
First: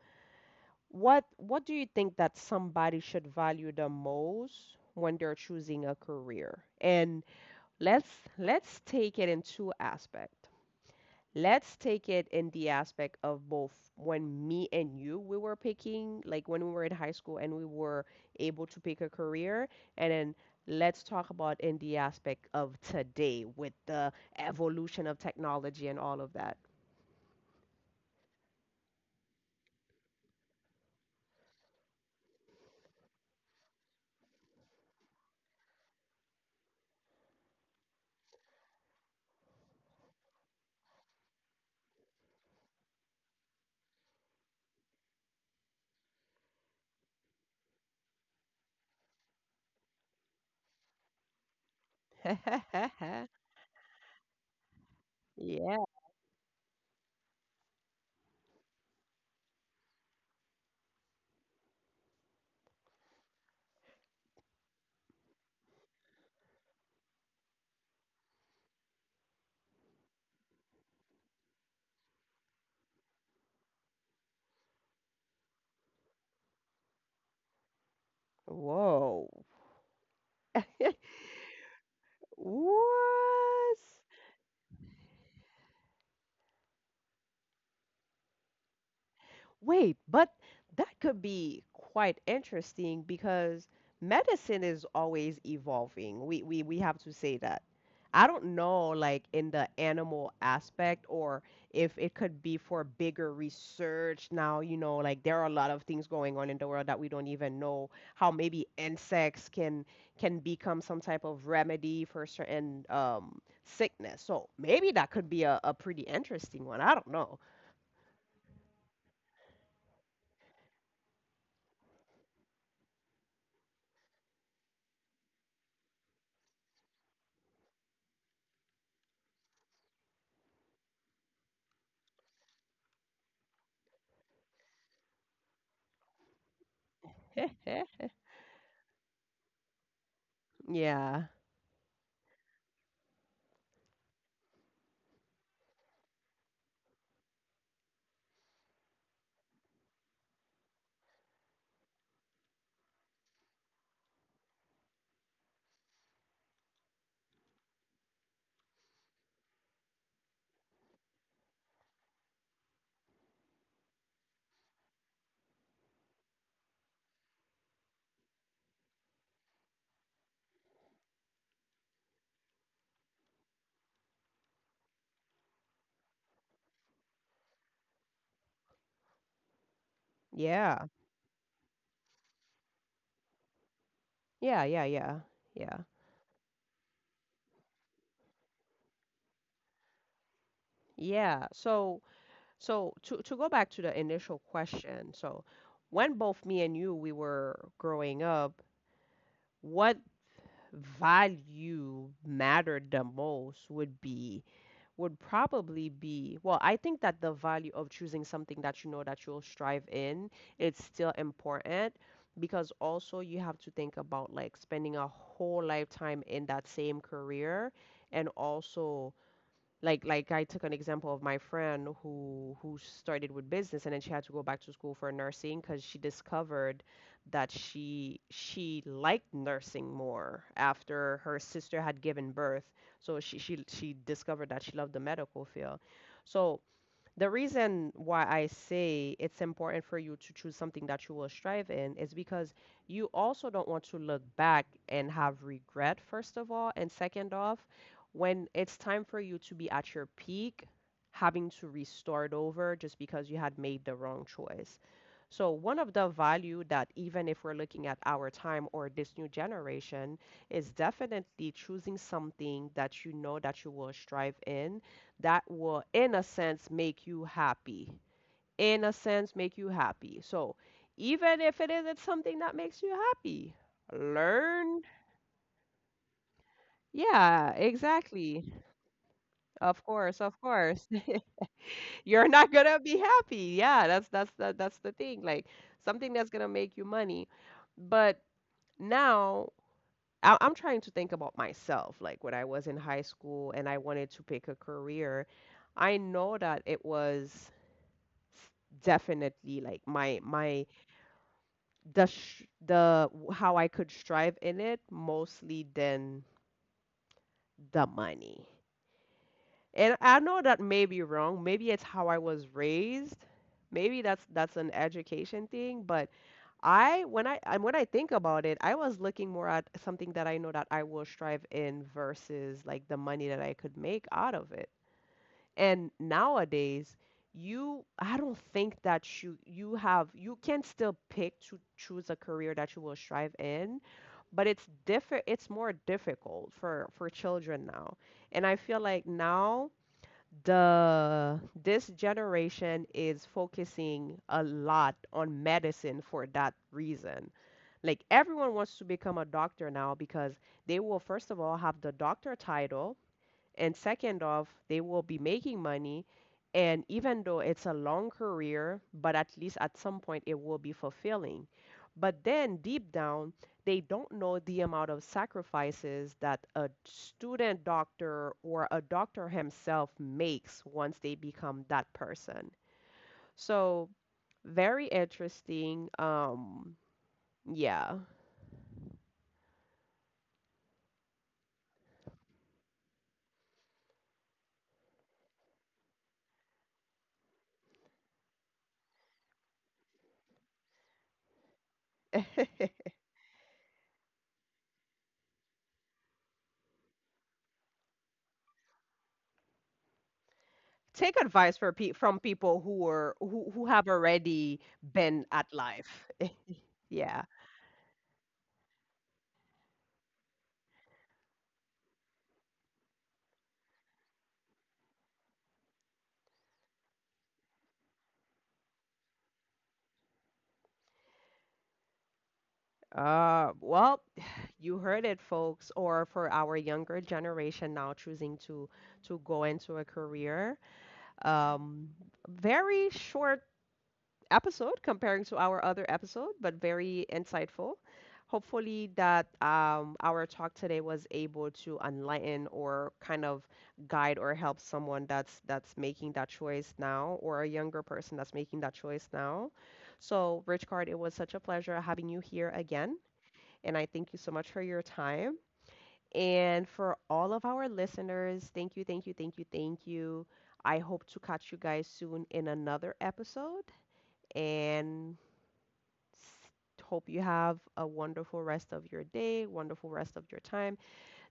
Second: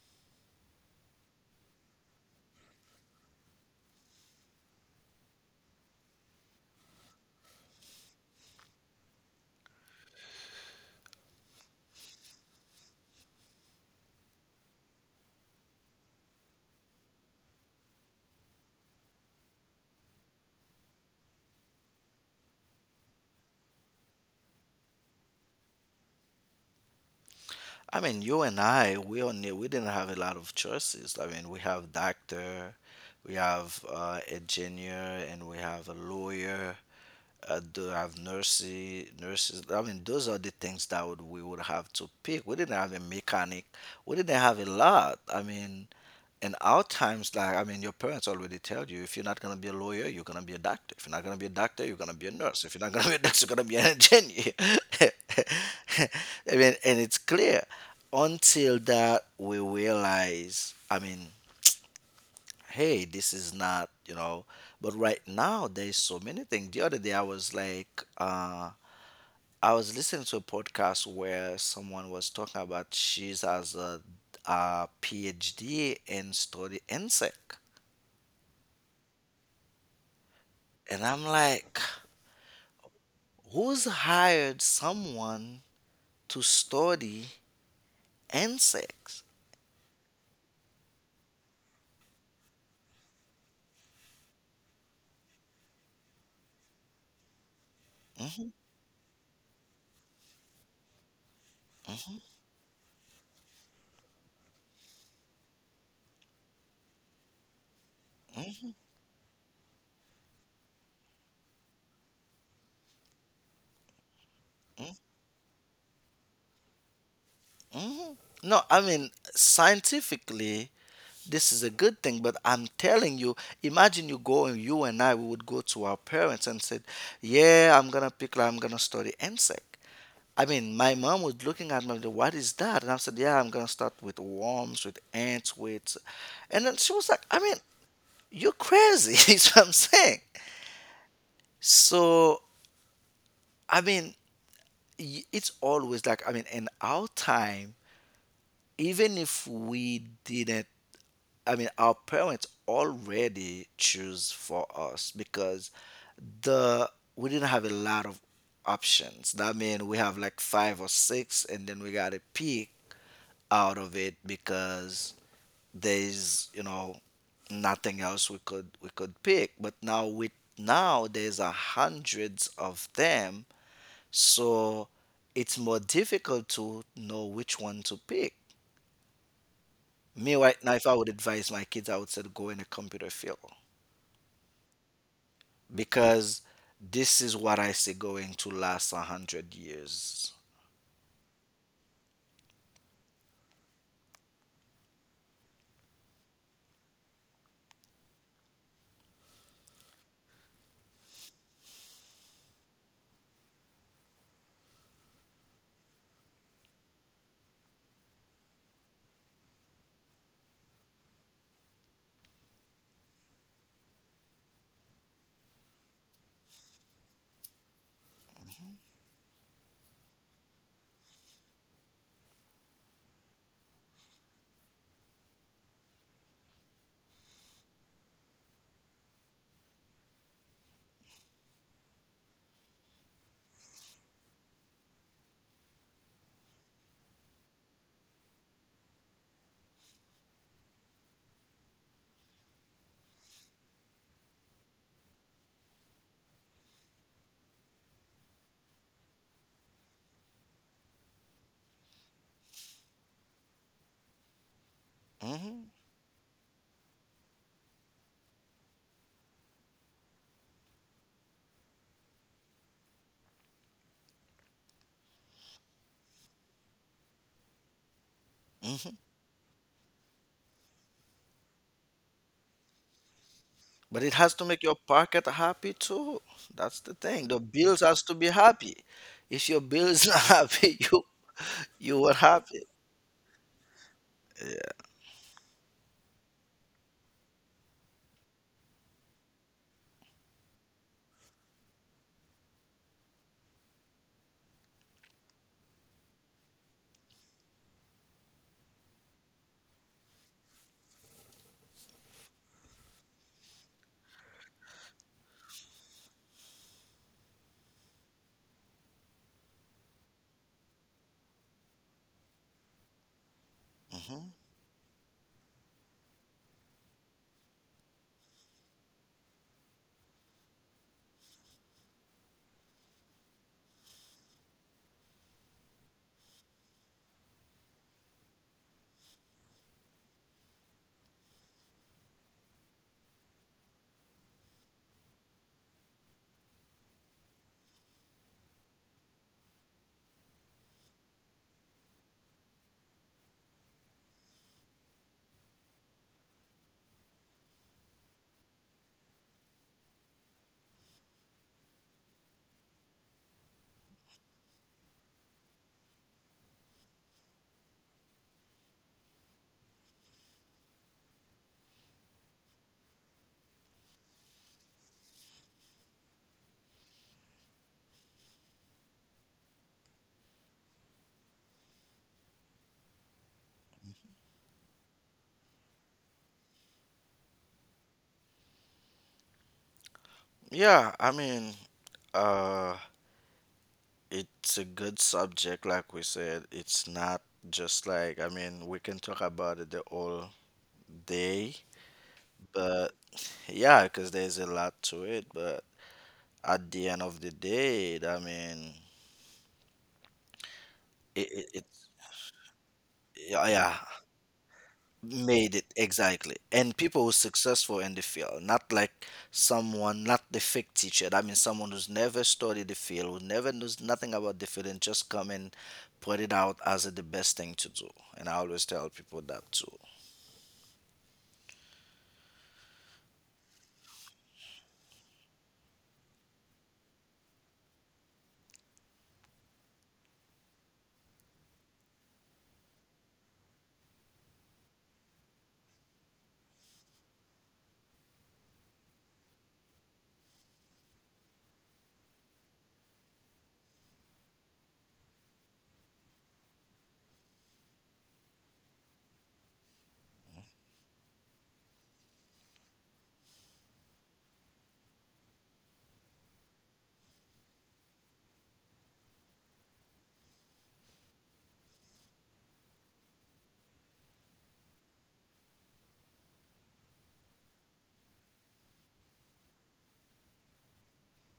[SPEAKER 1] what do you think that somebody should value the most when they're choosing a career? And let's let's take it in two aspects. Let's take it in the aspect of both when me and you we were picking, like when we were in high school and we were able to pick a career, and then let's talk about in the aspect of today with the evolution of technology and all of that.
[SPEAKER 2] I mean, you and I, we didn't have a lot of choices. I mean, we have doctor, we have engineer, and we have a lawyer. Do have nurses. I mean, those are the things that would, we would have to pick. We didn't have a mechanic. We didn't have a lot. I mean, and our times, like, I mean, your parents already tell you, if you're not going to be a lawyer, you're going to be a doctor. If you're not going to be a doctor, you're going to be a nurse. If you're not going to be a nurse, you're going to be an engineer.
[SPEAKER 1] Yeah.
[SPEAKER 2] I mean, and it's clear until that we realize, I mean, hey, this is not, you know. But right now there's so many things. The other day I was like, I was listening to a podcast where someone was talking about she's as a PhD in study insect.
[SPEAKER 1] Whoa.
[SPEAKER 2] And I'm like,
[SPEAKER 1] What?
[SPEAKER 2] who's hired someone to study insects?
[SPEAKER 1] Wait, but that could be quite interesting because medicine is always evolving. We have to say that. I don't know, like in the animal aspect, or if it could be for bigger research now, you know, like there are a lot of things going on in the world that we don't even know how maybe insects can become some type of remedy for certain sickness. So maybe that could be a pretty interesting one. I don't know.
[SPEAKER 2] Hmm. No, I mean, scientifically, this is a good thing, but I'm telling you, imagine you go, and you and I we would go to our parents and said, yeah, I'm gonna pick, like, I'm gonna study insect. I mean, my mom was looking at me, like, what is that? And I said, yeah, I'm going to start with worms, with ants, with. And then she was like, I mean, you're crazy, is what I'm saying.
[SPEAKER 1] Yeah.
[SPEAKER 2] So, I mean, it's always like, I mean, in our time, even if we didn't, I mean, our parents already choose for us. Because the we didn't have a lot of options. That means we have like five or six and then we gotta pick out of it. Because there's, you know, nothing else we could pick. But now with, now there's a hundreds of them. So it's more difficult to know which one to pick. Me right now,
[SPEAKER 1] Yeah.
[SPEAKER 2] if I would advise my kids, I would say to go in the computer field.
[SPEAKER 1] Yeah, yeah, yeah. Yeah.
[SPEAKER 2] Because this is what I see going to last 100 years.
[SPEAKER 1] Yeah. So to go back to the initial question. So when both me and you we were growing up, what value mattered the most would be would probably be, well, I think that the value of choosing something that you know that you'll strive in, it's still important because also you have to think about like spending a whole lifetime in that same career, and also like I took an example of my friend who started with business and then she had to go back to school for nursing because she discovered that she liked nursing more after her sister had given birth. So she she discovered that she loved the medical field. So the reason why I say it's important for you to choose something that you will strive in is because you also don't want to look back and have regret, first of all, and second off, when it's time for you to be at your peak, having to restart over just because you had made the wrong choice. So
[SPEAKER 2] Hmm.
[SPEAKER 1] one of the value that even if we're looking at our time or this new generation is definitely choosing something that you know that you will strive in, that will in a sense make you happy, in a sense make you happy, so even if it isn't something that makes you happy,
[SPEAKER 2] But it has to make your
[SPEAKER 1] learn.
[SPEAKER 2] pocket happy too. That's the thing. The
[SPEAKER 1] Yeah,
[SPEAKER 2] bills has to be
[SPEAKER 1] exactly.
[SPEAKER 2] happy. If your
[SPEAKER 1] Of
[SPEAKER 2] bills not
[SPEAKER 1] course, of
[SPEAKER 2] happy,
[SPEAKER 1] course.
[SPEAKER 2] you will
[SPEAKER 1] You're not
[SPEAKER 2] happy.
[SPEAKER 1] gonna be happy, yeah. That's that's the thing, like something that's gonna make you money. But now I'm trying to think about myself, like when I was in high school and I wanted to pick a career, I know that it was definitely, like my the sh the w- how I could strive in it mostly than the money. And I know that may be wrong. Maybe it's how I was raised. Maybe
[SPEAKER 2] Hmm.
[SPEAKER 1] that's an education thing, but I when I and when I think about it, I was looking more at something that I know that I will strive in versus like the money that I could make out of it. And nowadays, you, I don't think that you have you can still pick to choose a career that you will strive in, but it's different. It's more difficult for children now, and I feel like now the this generation is focusing a lot on medicine for that reason. Like everyone wants to become a doctor now because they will first of all have the doctor title, and second off, they will be making money. And even though it's a long career, but at least at some point it will be fulfilling. But then deep down, they don't know the amount of sacrifices that a student doctor or a doctor himself makes once they become that person. So, very interesting. Yeah.
[SPEAKER 2] Yeah, I mean, uh, it's a good subject, like we said. It's not just like, I mean, we can talk about it the whole day, but yeah, because there's a lot to it. But at the end of the day, I mean,
[SPEAKER 1] Take
[SPEAKER 2] it, it,
[SPEAKER 1] advice
[SPEAKER 2] it
[SPEAKER 1] for from people who are
[SPEAKER 2] yeah,
[SPEAKER 1] who
[SPEAKER 2] yeah,
[SPEAKER 1] have already been at
[SPEAKER 2] made it
[SPEAKER 1] life.
[SPEAKER 2] exactly. And people who
[SPEAKER 1] Yeah.
[SPEAKER 2] successful in the field, not like someone, not the fake teacher. I mean, someone who's never studied the field, who never knows nothing about the field, and just come and put it out as the best thing to do. And I always tell people that too.
[SPEAKER 1] Well, you heard it, folks. Or for our younger generation now choosing to go into a career. Um, very short episode comparing to our other episode, but very insightful. Hopefully that our talk today was able to enlighten or kind of guide or help someone that's making that choice now, or a younger person that's making that choice now. So, Rich Card, it was such a pleasure having you here again. And I thank you so much for your time. And for all of our listeners, thank you, thank you, thank you, thank you. I hope to catch you guys soon in another episode and s- hope you have a wonderful rest of your day, wonderful rest of your time,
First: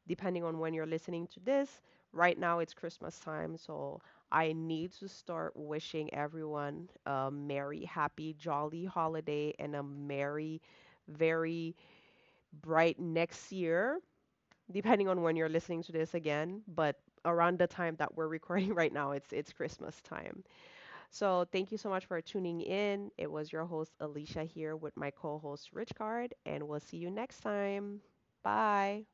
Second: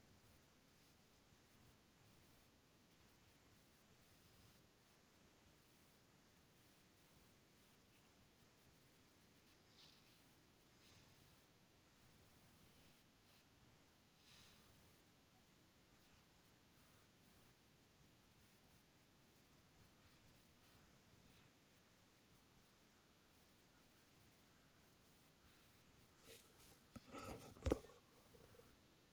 [SPEAKER 1] depending on when you're listening to this. Right now it's Christmas time, so I need to start wishing everyone a merry, happy, jolly holiday and a merry, very bright next year, depending on when you're listening to this again, but around the time that we're recording right now, it's Christmas time. So thank you so much for tuning in. It was your host Alicia here with my co-host Rich, and we'll see you next time. Bye.